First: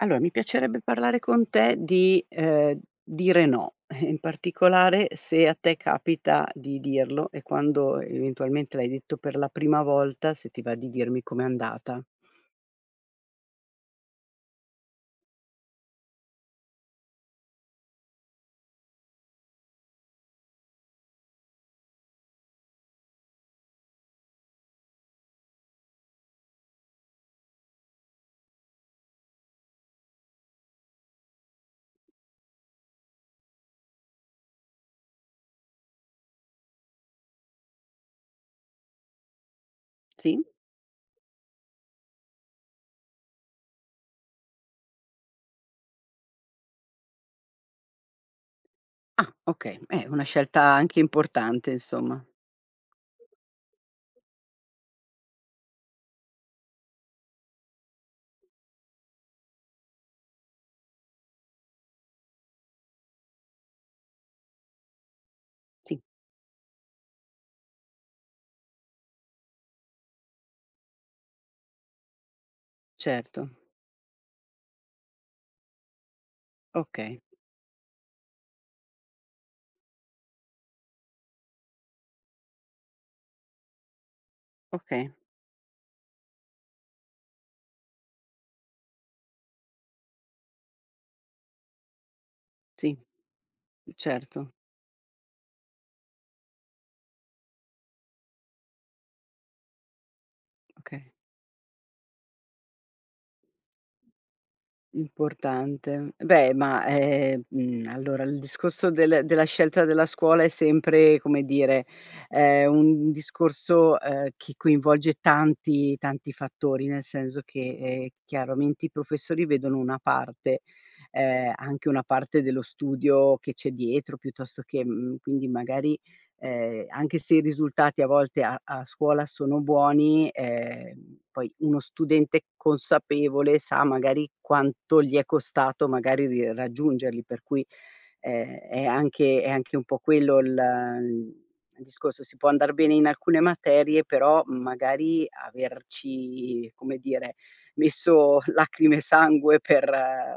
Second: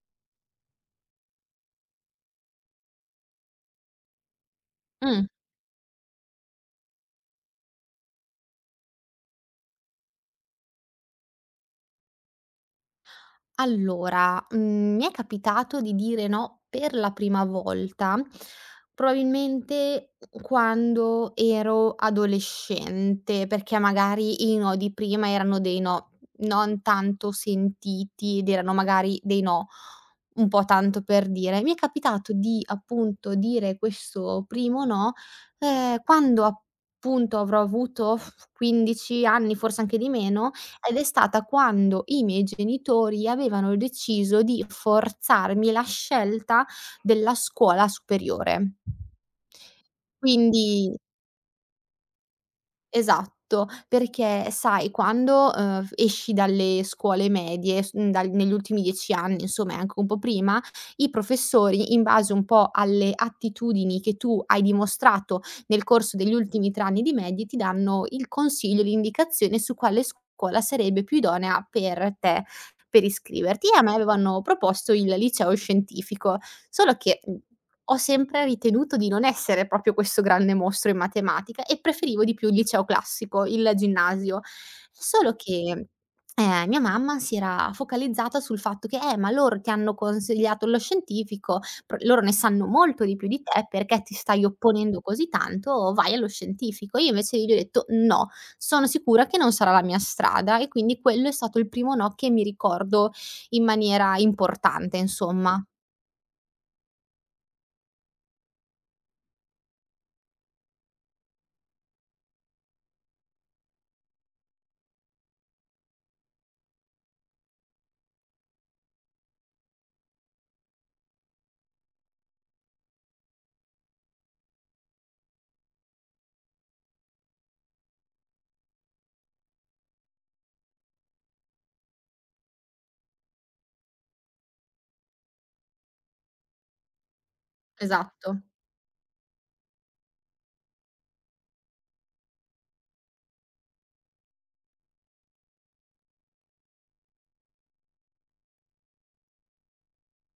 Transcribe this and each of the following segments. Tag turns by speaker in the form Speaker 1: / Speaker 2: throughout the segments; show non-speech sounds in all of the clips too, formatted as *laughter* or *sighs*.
Speaker 1: Allo mi piacerebbe parlare con te di, uhm, dire no, *chuckles* in particolare,
Speaker 2: Mh.
Speaker 1: se a te capita di dirlo, e quando eventualmente l'hai detto per la prima volta, se ti va di dirmi com'è andata?
Speaker 2: Allora, mhmm, mi è capitato di dire no per la prima volta, probabilmente, mh mhmm, quando ero adolescente, perché, magari, i no di prima erano dei no, non tanto sentiti, ed erano magari dei no un po' tanto per dire. Mi è capitato di, appunto, dire questo primo no, ehm, quando, appunto, avrò avuto, *blows air* 15 anni, forse anche di
Speaker 1: Sì.
Speaker 2: meno, ed è stata quando i miei genitori avevano deciso di forzarmi la scelta della scuola superiore.
Speaker 1: Ah, okay. Eh, una scelta
Speaker 2: Quindi
Speaker 1: anche importante, insomma.
Speaker 2: Esatto. Perché, sai, quando, uhm, f esci dalle scuole medie s mhmm, dal negli ultimi 10 anni, insomma, e anche un po' prima, i professori, in base un po' alle attitudini che tu hai dimostrato nel
Speaker 1: Sì.
Speaker 2: corso degli ultimi 3 anni di medie, ti danno il consiglio, l'indicazione su quale scuola sarebbe più idonea per te, per
Speaker 1: Certo.
Speaker 2: iscriverti. A me avevano proposto il liceo scientifico; solo che,
Speaker 1: Okay.
Speaker 2: mhmm, ho sempre ritenuto di non essere proprio questo grande mostro in matematica, e preferivo di più il liceo classico, il ginnasio.
Speaker 1: Oka
Speaker 2: Solo che, uhm, mia mamma si era focalizzata sul fatto che: "Eh, ma loro ti hanno consigliato lo scientifico, pro loro ne sanno
Speaker 1: Sì.
Speaker 2: molto di più di te, perché ti stai
Speaker 1: Certo.
Speaker 2: opponendo così tanto? Vai allo scientifico." Io, invece io gli detto: "No. Sono sicura che non sarà la mia strada." E quindi,
Speaker 1: Oka
Speaker 2: quello è stato il primo no che mi ricordo in maniera importante, insomma.
Speaker 1: Importante. Beh, ma, ehm, mhmm, allora il discorso del della scelta della scuola è sempre come dire, è un n discorso, ehm, chi coinvolge tanti, tanti fattori. Nel senso che, ehm, chiaramente i professori vedono una parte, ehm, anche una parte dello studio che c'è dietro piuttosto che mhmm, quindi, magari, ehm, anche se i risultati a volte a a scuola sono buoni, ehm, poi, uno studente consapevole sa, magari, quanto gli è costato, magari, ri raggiungerli, per cui
Speaker 2: Esatto.
Speaker 1: è è anche è anche un po' quello l mhmm, il discorso. Si può andar bene in alcune materie, però, magari, averci, come dire, messo *chuckles* lacrime e sangue per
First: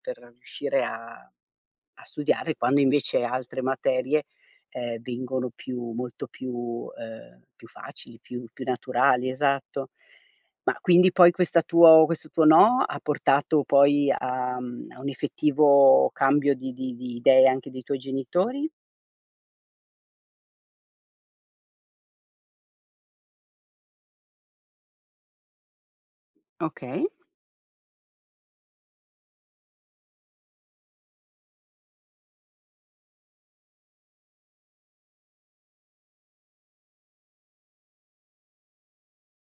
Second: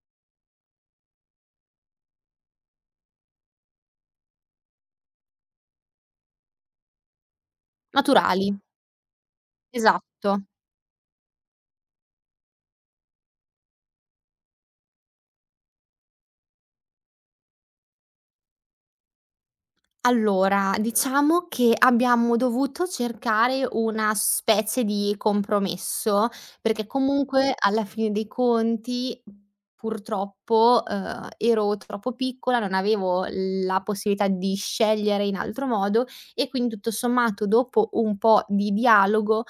Speaker 1: per riuscire a a studiare, quando, invece, altre materie, ehm, vengono più molto più uhm, più facili, più
Speaker 2: Naturali.
Speaker 1: più naturali. Esatto.
Speaker 2: Esatto.
Speaker 1: Ma, quindi, poi, questa tuo questo tuo no, ha portato poi a mhmm, a un effettivo cambio di di di idee anche dei tuoi genitori?
Speaker 2: Allora, diciamo che abbiamo dovuto cercare una specie di compromesso, perché
Speaker 1: Okay.
Speaker 2: comunque alla fine dei conti purtroppo, uhm, ero troppo piccola, non avevo la possibilità di scegliere in altro modo e quindi, tutto sommato, dopo un po' di dialogo,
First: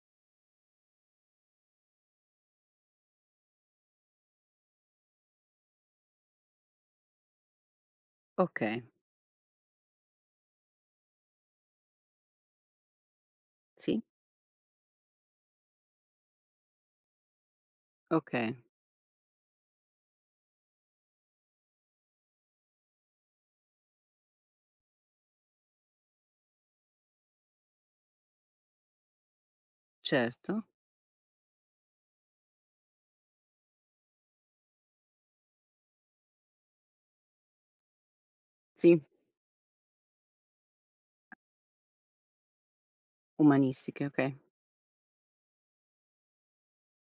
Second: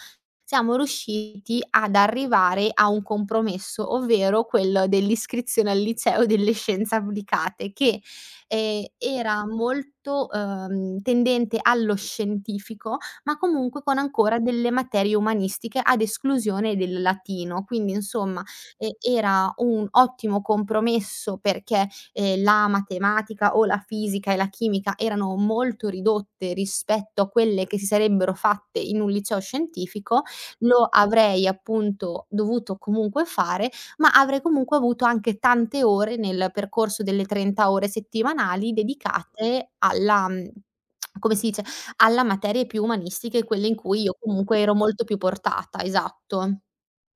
Speaker 2: siamo riusciti ad arrivare a un compromesso, ovvero quello dell'iscrizione al liceo delle scienze applicate, che
Speaker 1: Okay.
Speaker 2: e era molto, uhm, tendente allo scientifico ma comunque con
Speaker 1: Sì.
Speaker 2: ancora delle materie umanistiche ad esclusione del latino. Quindi insomma,
Speaker 1: Okay.
Speaker 2: e era un ottimo compromesso perché, ehm, la matematica o la fisica e la chimica erano molto ridotte rispetto a quelle che si sarebbero fatte in un liceo scientifico,
Speaker 1: Certo.
Speaker 2: lo avrei appunto dovuto comunque fare ma avrei comunque avuto anche tante ore, nel percorso delle 30 ore settimanali,
Speaker 1: Sì.
Speaker 2: dedicate alla, *smacks lips* come si dice, alla materie più umanistiche, quelle in cui
Speaker 1: Umanistiche,
Speaker 2: io
Speaker 1: okay.
Speaker 2: comunque ero molto più portata, esatto.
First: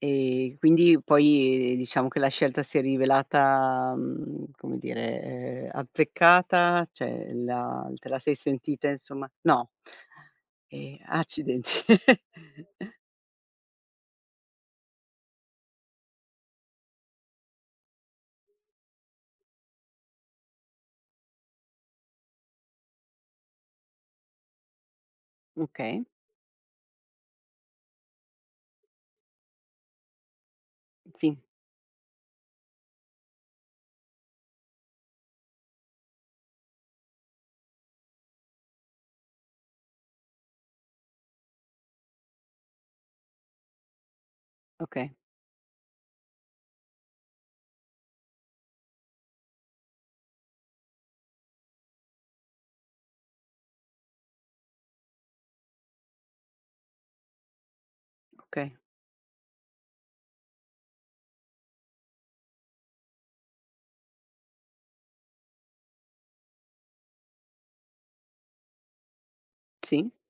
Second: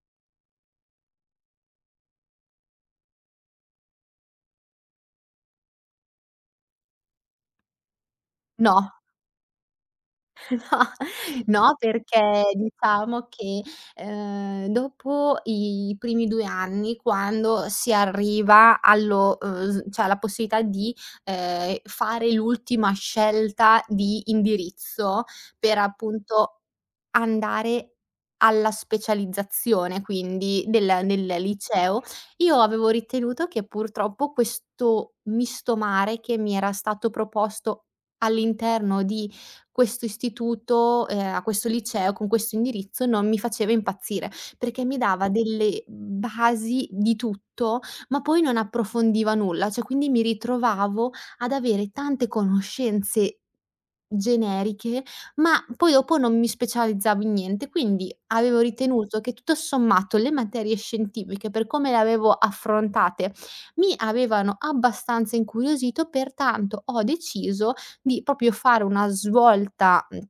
Speaker 1: E quindi poi diciamo che la scelta si è rivelata, mhmm, come dire, ehm, azzeccata, cioè la te la sei sentita,
Speaker 2: No.
Speaker 1: insomma no?
Speaker 2: *chuckles* No.
Speaker 1: Ehm, accidenti.
Speaker 2: No, perché
Speaker 1: *chuckles*
Speaker 2: diciamo che, ehm, dopo i primi 2 anni, quando si arriva allo, uhm, s cioè, alla possibilità di, ehm, fare l'ultima scelta di indirizzo, per
Speaker 1: Okay.
Speaker 2: appunto andare alla specializzazione quindi del nel
Speaker 1: Sì.
Speaker 2: liceo, io avevo ritenuto che purtroppo questo misto mare che mi era stato proposto all'interno di questo istituto, ehm, a questo liceo, con questo indirizzo, non mi faceva impazzire, perché mi
Speaker 1: Okay.
Speaker 2: dava delle basi di tutto, ma poi non approfondiva nulla. Cioè, quindi mi ritrovavo ad avere tante conoscenze generiche, ma poi dopo non mi specializzavo in niente. Quindi avevo
Speaker 1: Okay.
Speaker 2: ritenuto che tutto sommato le materie scientifiche, per come le avevo affrontate, mi avevano abbastanza incuriosito, pertanto ho deciso di proprio fare una svolta,
Speaker 1: Sì.
Speaker 2: mhmm,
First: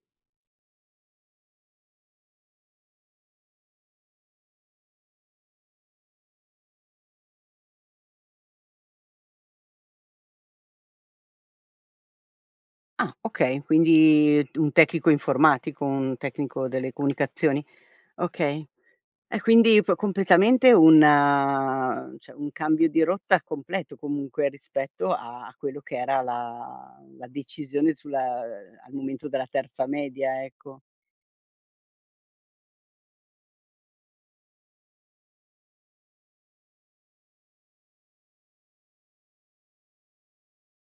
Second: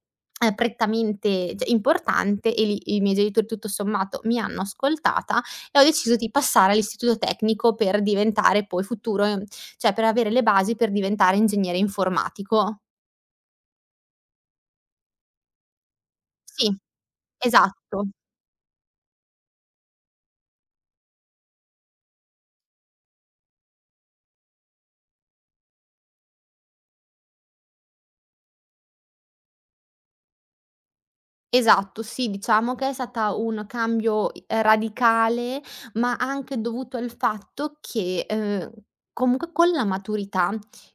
Speaker 2: uhm, prettamente, cioè importante e lì i miei genitori tutto sommato mi hanno ascoltata e ho deciso di passare all'istituto tecnico per diventare poi futuro ehm, cioè per avere le basi per diventare ingegnere informatico.
Speaker 1: Ah, okay, quindi un tecnico informatico, un
Speaker 2: Sì,
Speaker 1: tecnico delle comunicazioni?
Speaker 2: esatto.
Speaker 1: Okay. È quindi po completamente un cioè, un cambio di rotta completo comunque rispetto a quello che era la la decisione sulla al momento della terza media, ecco.
Speaker 2: Esatto sì, diciamo che è stata un cambio, ehm, radicale ma anche dovuto al fatto che, uhm, comunque con la maturità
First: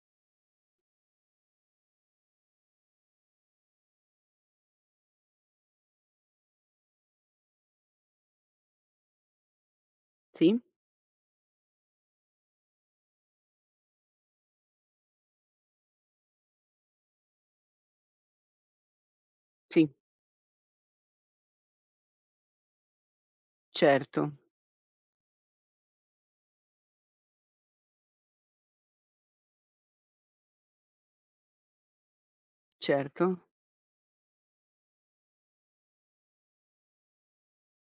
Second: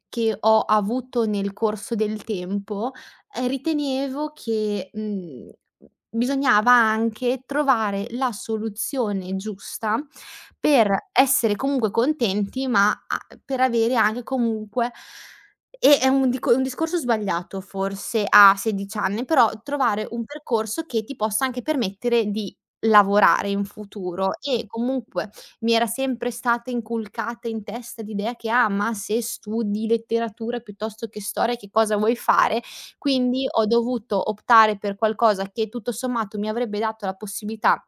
Speaker 2: che ho avuto nel corso del tempo, uhm ritenevo che, mhmm, bisognava anche trovare la soluzione giusta
Speaker 1: Sì.
Speaker 2: per essere comunque contenti, ma a per avere anche comunque e un dico un discorso sbagliato forse a 16 anni, però
Speaker 1: Sì.
Speaker 2: trovare un percorso che ti possa anche permettere di lavorare in futuro
Speaker 1: Certo.
Speaker 2: e comunque mi era sempre stata inculcata in testa l'idea che: "Ah, ma se studi letteratura piuttosto che storia che cosa vuoi fare",
Speaker 1: Certo.
Speaker 2: quindi ho dovuto optare per qualcosa che tutto sommato mi avrebbe dato la possibilità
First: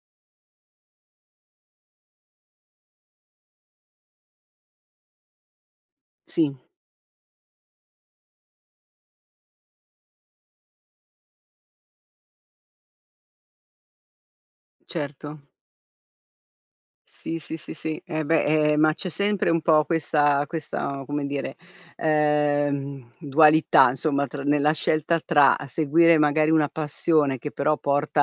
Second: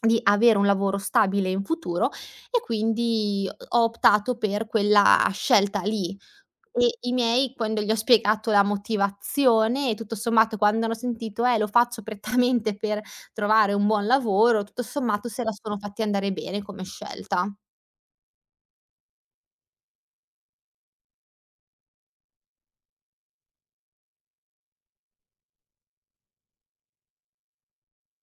Speaker 2: di avere un lavoro stabile in futuro e quindi ho optato per quella scelta lì.
Speaker 1: Sì.
Speaker 2: E i miei quando gli ho spiegato la motivazione e tutto sommato quando hanno sentito: "Eh, lo faccio prettamente per trovare un buon lavoro", tutto sommato se
Speaker 1: Certo.
Speaker 2: la sono fatti andare bene come
Speaker 1: Sì,
Speaker 2: scelta.
Speaker 1: sì, sì, sì, eh beh, eh ma c'è sempre un po' questa questa, come dire, ehm, dualità insomma tr nella scelta tra seguire magari una passione che però porta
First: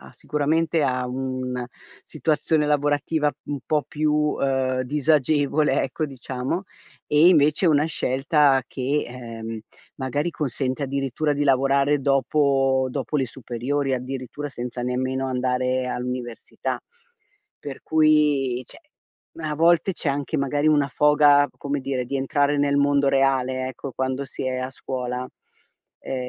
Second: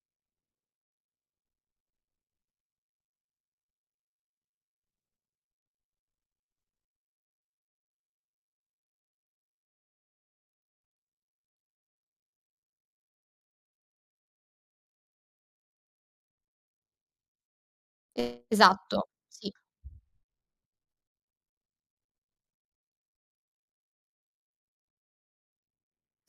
Speaker 1: a sicuramente, a un situazione lavorativa un po' più, uhm, disagevole, ecco diciamo, e invece una scelta che, ehm, magari consente addirittura di lavorare dopo dopo le superiori. Addirittura senza nemmeno andare all'università, per cui cioè,
Speaker 2: Esatto, sì.
Speaker 1: a volte c'è anche magari una foga, come dire, di entrare nel mondo reale ecco, quando si è a scuola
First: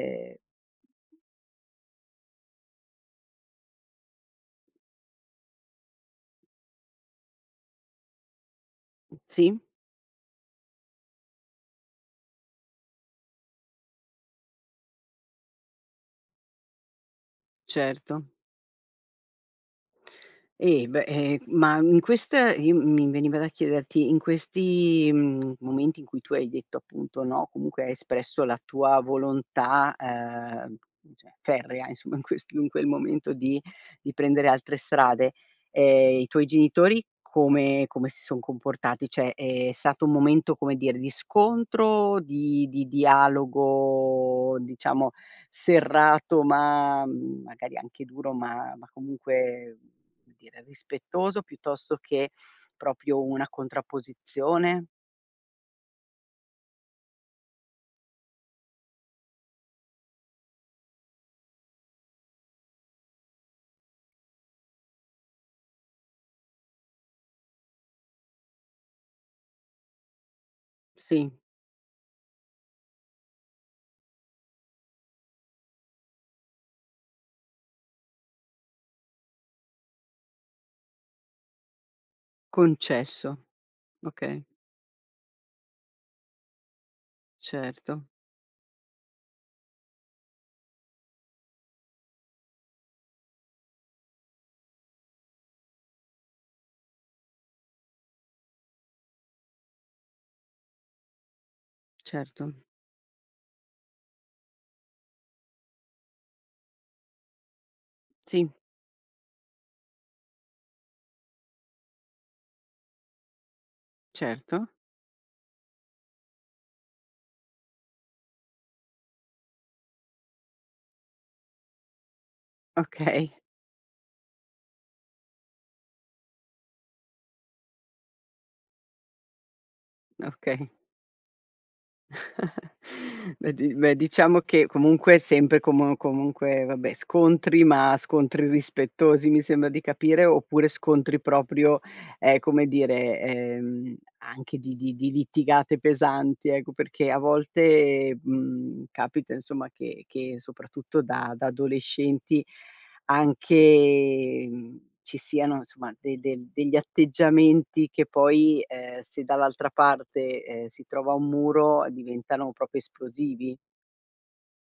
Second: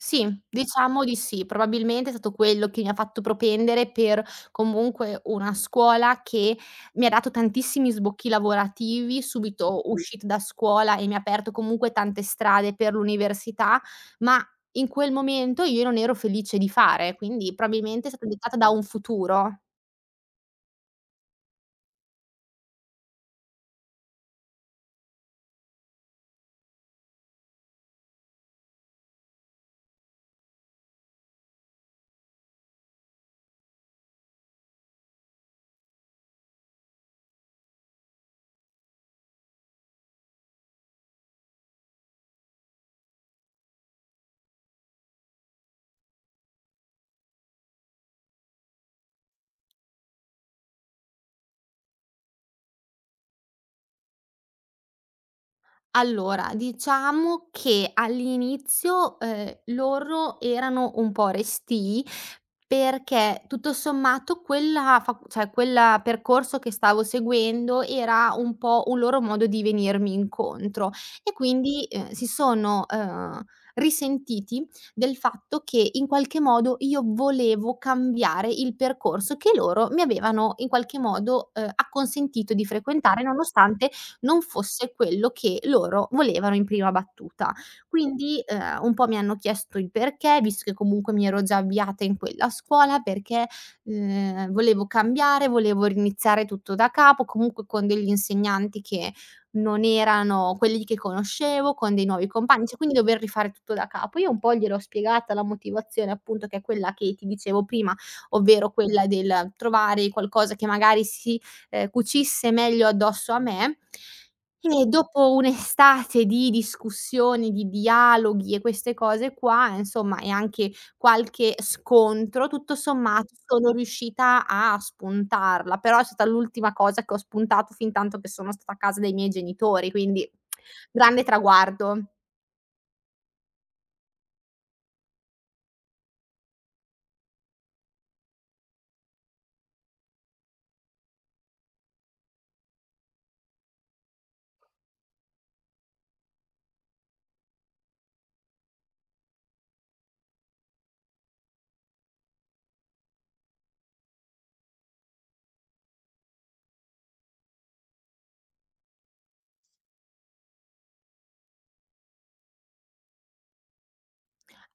Speaker 2: Sì, diciamo di sì. Probabilmente è stato quello che mi fatto propendere per, comunque, una scuola che mi ha dato tantissimi sbocchi lavorativi,
Speaker 1: Sì.
Speaker 2: subito uscita da scuola e mi ha aperto comunque tante strade per l'università, ma in quel momento io non ero felice di fare, quindi probabilmente è
Speaker 1: Certo.
Speaker 2: stata dettata da un futuro.
Speaker 1: Eh beh, ehm, ma in questa in mi veniva da chiederti: in questi, mhmm, momenti in cui tu hai detto, appunto no, comunque hai espresso la tua volontà, ehm, cioè ferrea, insomma, in questo in quel momento di di prendere altre strade, ehm, i tuoi genitori come come si son comportati? Cioè, è stato un momento come dire di scontro, di di dialogo, diciamo, serrato, ma magari anche duro ma ma comunque, come dire, rispettoso, piuttosto che proprio una contrapposizione?
Speaker 2: Allora, diciamo che all'inizio, uhm, loro erano un po' restii perché tutto sommato quella fac cioè, quel percorso che stavo seguendo era un po' un loro modo di venirmi incontro e
Speaker 1: Sì.
Speaker 2: quindi, ehm, si sono, uhm, risentiti del fatto che in qualche modo io volevo cambiare il percorso che loro mi avevano in qualche modo, ehm, acconsentito di frequentare,
Speaker 1: Concesso,
Speaker 2: nonostante non
Speaker 1: okay.
Speaker 2: fosse quello che loro volevano in prima battuta.
Speaker 1: Certo.
Speaker 2: Quindi, ehm, un po' mi hanno chiesto il perché, visto che comunque mi ero già avviata in quella scuola perché, ehm, volevo cambiare, volevo riniziare tutto da capo, comunque con degli insegnanti che non erano quelli di che conoscevo, con dei nuovi
Speaker 1: Certo.
Speaker 2: compagni, cioè quindi dover rifare tutto da capo. Io un po' gliel'ho spiegata la motivazione appunto, che è quella che ti dicevo prima,
Speaker 1: Sì.
Speaker 2: ovvero quella del trovare qualcosa che magari si, ehm, cucisse meglio addosso a me.
Speaker 1: Certo.
Speaker 2: E *sighs* dopo un'estate di discussioni, di dialoghi e queste cose qua insomma, e anche qualche scontro, tutto
Speaker 1: Okay.
Speaker 2: sommato sono riuscita a spuntarla. Però è stata l'ultima cosa che ho spuntato, fintanto che sono stata a casa dai miei genitori, quindi
Speaker 1: Okay.
Speaker 2: *smacks lips* grande traguardo.
Speaker 1: *chuckles* Beh, di beh, diciamo che comunque è sempre como comunque vabbè, scontri ma scontri rispettosi mi sembra di capire, oppure scontri proprio, ehm, come dire, ehm, anche di di di litigate pesanti ecco. Perché a volte, mhmm, capita insomma che che soprattutto da da adolescenti, anche mhmm, ci siano somma de de degli atteggiamenti che poi, ehm, se dall'altra parte, ehm, si trova un muro, diventano proprio esplosivi.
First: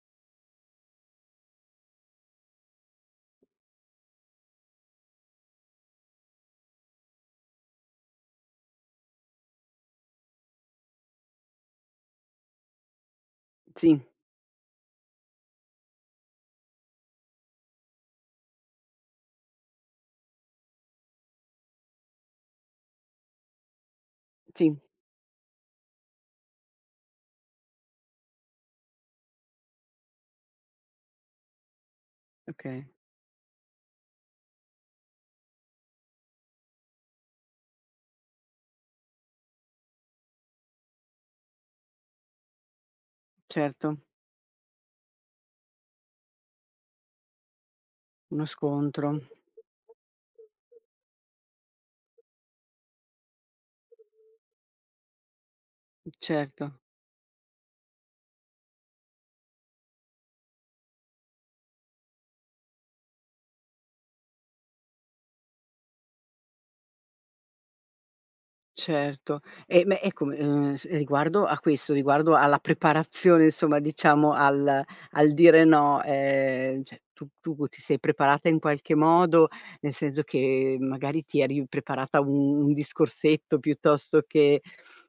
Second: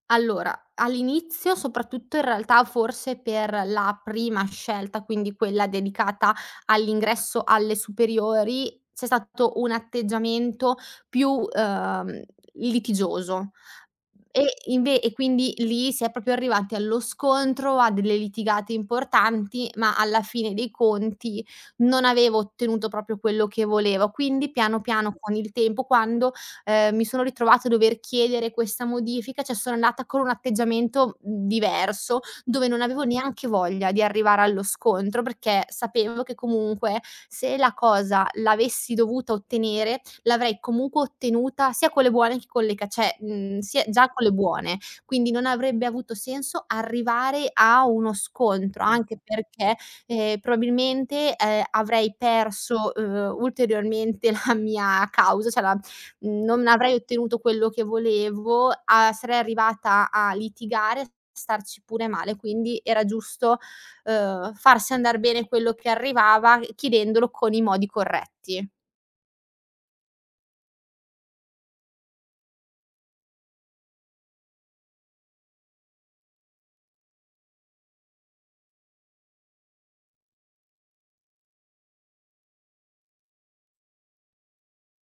Speaker 2: Allora, all'inizio soprattutto, in realtà forse per la prima scelta, quindi quella dedicata all'ingresso alle superiori, c'è stato un atteggiamento più, uhm, litigioso
Speaker 1: Sì.
Speaker 2: e inve e quindi lì si è proprio arrivati allo scontro, a delle litigate importanti, ma alla fine dei conti non avevo ottenuto proprio quello che volevo. Quindi
Speaker 1: Sì.
Speaker 2: piano piano con il tempo quando, ehm, mi sono ritrovata a dover chiedere questa modifica, cioè sono andata con un atteggiamento diverso, dove non
Speaker 1: Okay.
Speaker 2: avevo neanche voglia di arrivare allo scontro, perché sapevo che comunque se la cosa l'avessi dovuta ottenere, l'avrei comunque ottenuta, sia con le buone che con le ca cioè, mhmm, sia
Speaker 1: Certo.
Speaker 2: già con le buone. Quindi non avrebbe avuto senso arrivare a uno
Speaker 1: Uno
Speaker 2: scontro anche
Speaker 1: scontro.
Speaker 2: perché, ehm, probabilmente, ehm, avrei perso, uhm, ulteriormente la mia causa, cioè la non
Speaker 1: Certo.
Speaker 2: avrei ottenuto quello che volevo a sarei arrivata a litigare, starci pure male. Quindi era giusto, ehm, farsi andar bene quello che arrivava chiedendolo con i modi corretti.
Speaker 1: Certo e beh, ecco, ehm, s riguardo a questo, riguardo alla preparazione insomma, diciamo al al dire no, ehm, cioè tu tu ti sei preparata in qualche modo, nel senso che magari ti eri preparata un un discorsetto, piuttosto che,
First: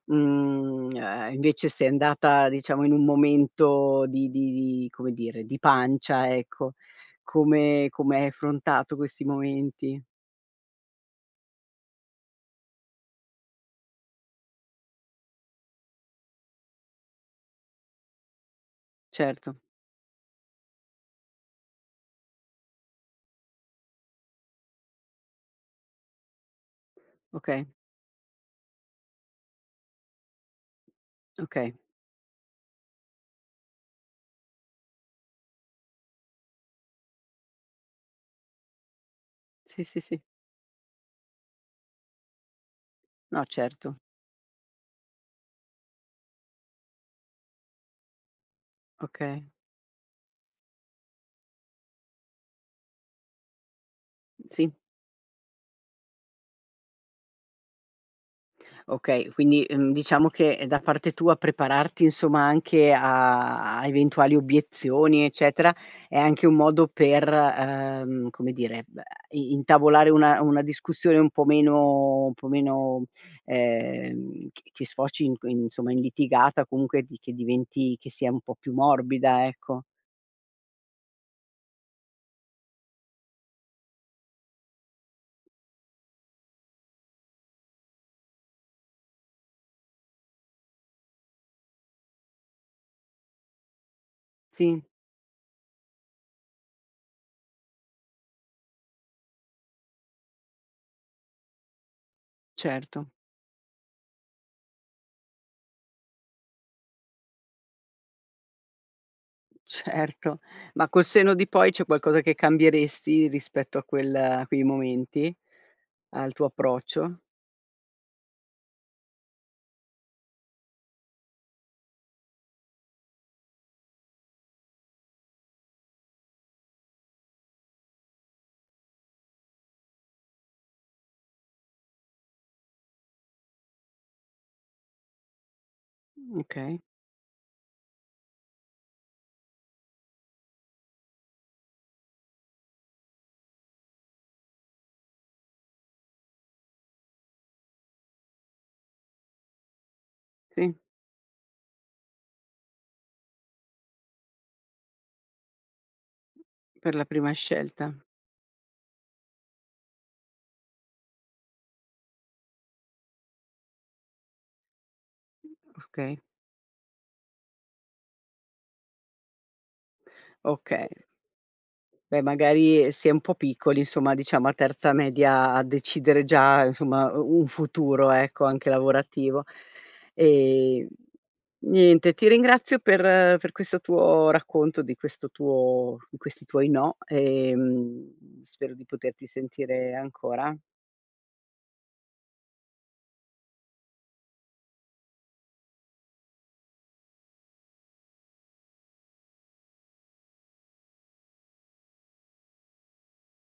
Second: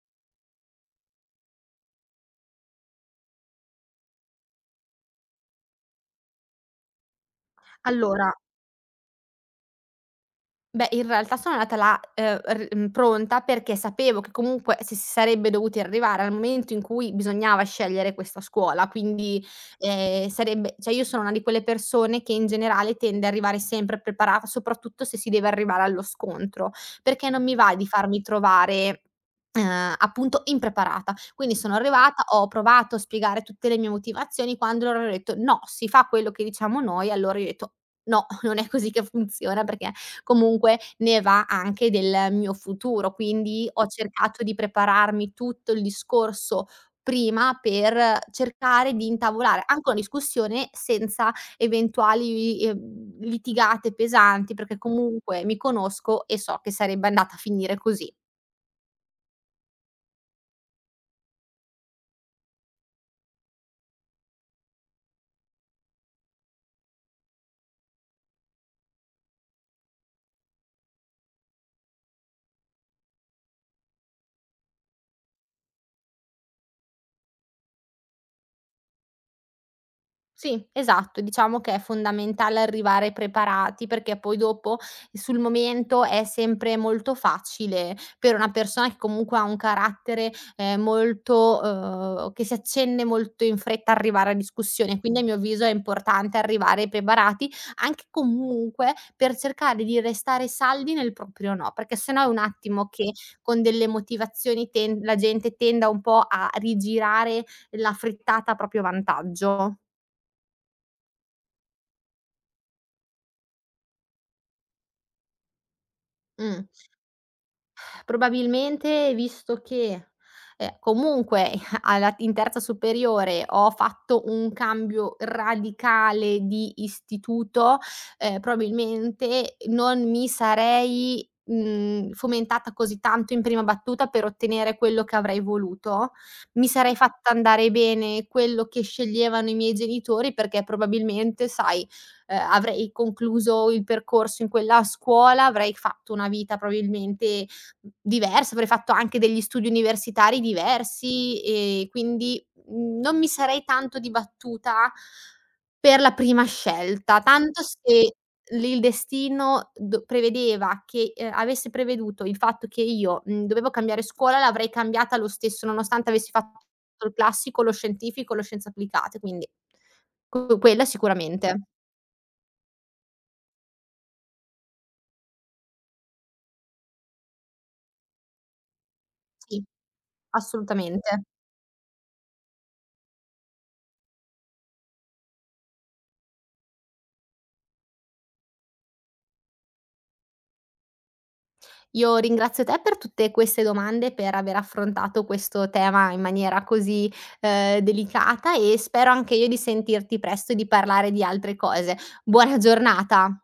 Speaker 1: mhmm, uhm, invece sei andata diciamo in un momento di di di, come dire, di pancia ecco, come come hai
Speaker 2: Allora
Speaker 1: affrontato questi momenti?
Speaker 2: beh, in realtà sono andata là, ehm, r pronta perché sapevo che comunque s si sarebbe dovuti arrivare al momento in cui bisognava scegliere questa scuola. Quindi,
Speaker 1: Certo.
Speaker 2: ehm, sarebbe cioè io sono una di quelle persone che in generale tende a arrivare sempre a preparata, soprattutto se si deve arrivare allo scontro, perché non mi
Speaker 1: Okay.
Speaker 2: va di farmi trovare, uhm, appunto impreparata. Quindi sono
Speaker 1: Okay.
Speaker 2: arrivata, ho provato a spiegare tutte le mie motivazioni, quando loro hanno detto: "No, si fa quello che diciamo noi", allora io ho detto: "No, *chuckles* non è così che funziona,
Speaker 1: Sì,
Speaker 2: perché
Speaker 1: sì, sì.
Speaker 2: comunque ne va anche del mio futuro."
Speaker 1: No,
Speaker 2: Quindi ho
Speaker 1: certo.
Speaker 2: cercato di prepararmi tutto il discorso prima, per cercare di
Speaker 1: Okay.
Speaker 2: intavolare anche una discussione senza eventuali, uhm, litigate pesanti,
Speaker 1: Sì.
Speaker 2: perché comunque mi conosco e so che sarebbe andata a finire così.
Speaker 1: Okay, quindi, mhmm, diciamo che da parte tua prepararti insomma, anche a a eventuali obiezioni, eccetera, è anche un modo per, uhm, come dire b a i intavolare una una discussione un po' meno un po' meno, ehm, che che sfoci inc insomma in litigata, comunque di che diventi che sia un po' più morbida, ecco.
Speaker 2: Sì esatto, diciamo che è fondamentale arrivare preparati perché poi dopo sul momento è sempre molto facile, per una persona che comunque ha un carattere, ehm, molto uhm, che si accende molto in fretta, arrivare a
Speaker 1: Sì.
Speaker 2: discussione, quindi a mio avviso è importante arrivare preparati, anche comunque per cercare di restare saldi nel proprio "no", perché se no è un attimo
Speaker 1: Certo.
Speaker 2: che con delle motivazioni ten la gente tenda un po' a rigirare la frittata a proprio vantaggio.
Speaker 1: Certo, ma col senno di poi c'è qualcosa che cambieresti rispetto a quel a quei momenti? Al tuo
Speaker 2: Mh.
Speaker 1: approccio?
Speaker 2: Probabilmente visto che, ehm, comunque i alla in terza superiore ho fatto un cambio radicale di istituto, ehm, probabilmente non mi sarei, mhmm, fomentata così tanto in prima battuta per ottenere quello che avrei voluto.
Speaker 1: Mh,
Speaker 2: Mi
Speaker 1: okay.
Speaker 2: sarei fatta andare bene quello che sceglievano i miei genitori, perché probabilmente sai, ehm, avrei concluso il percorso in quella scuola, avrei fatto una vita probabilmente diversa, avrei fatto anche degli studi universitari
Speaker 1: Sì.
Speaker 2: diversi e quindi non mi sarei tanto dibattuta per la prima
Speaker 1: Per la
Speaker 2: scelta.
Speaker 1: prima
Speaker 2: Tanto
Speaker 1: scelta.
Speaker 2: se l il destino d prevedeva che avesse preveduto il fatto che io, mhmm, dovevo cambiare scuola l'avrei cambiata lo stesso nonostante
Speaker 1: Okay.
Speaker 2: avessi fatto il classico, lo scientifico, lo scienze applicate. Quindi co quella
Speaker 1: Okay.
Speaker 2: sicuramente, assolutamente.
Speaker 1: Beh, magari si è un po' piccoli insomma, diciamo a terza media decidere già insomma u un futuro ecco, anche lavorativo.
Speaker 2: Sì.
Speaker 1: E
Speaker 2: Assolutamente.
Speaker 1: niente, ti ringrazio per per questo tuo racconto, di questo tuo di questi tuoi "no", ehm, spero di poterti sentire ancora.
Speaker 2: Io ringrazio te per tutte queste domande, per aver affrontato questo tema in maniera così, uhm, delicata e spero anche io di sentirti presto e di parlare di altre cose. Buona giornata.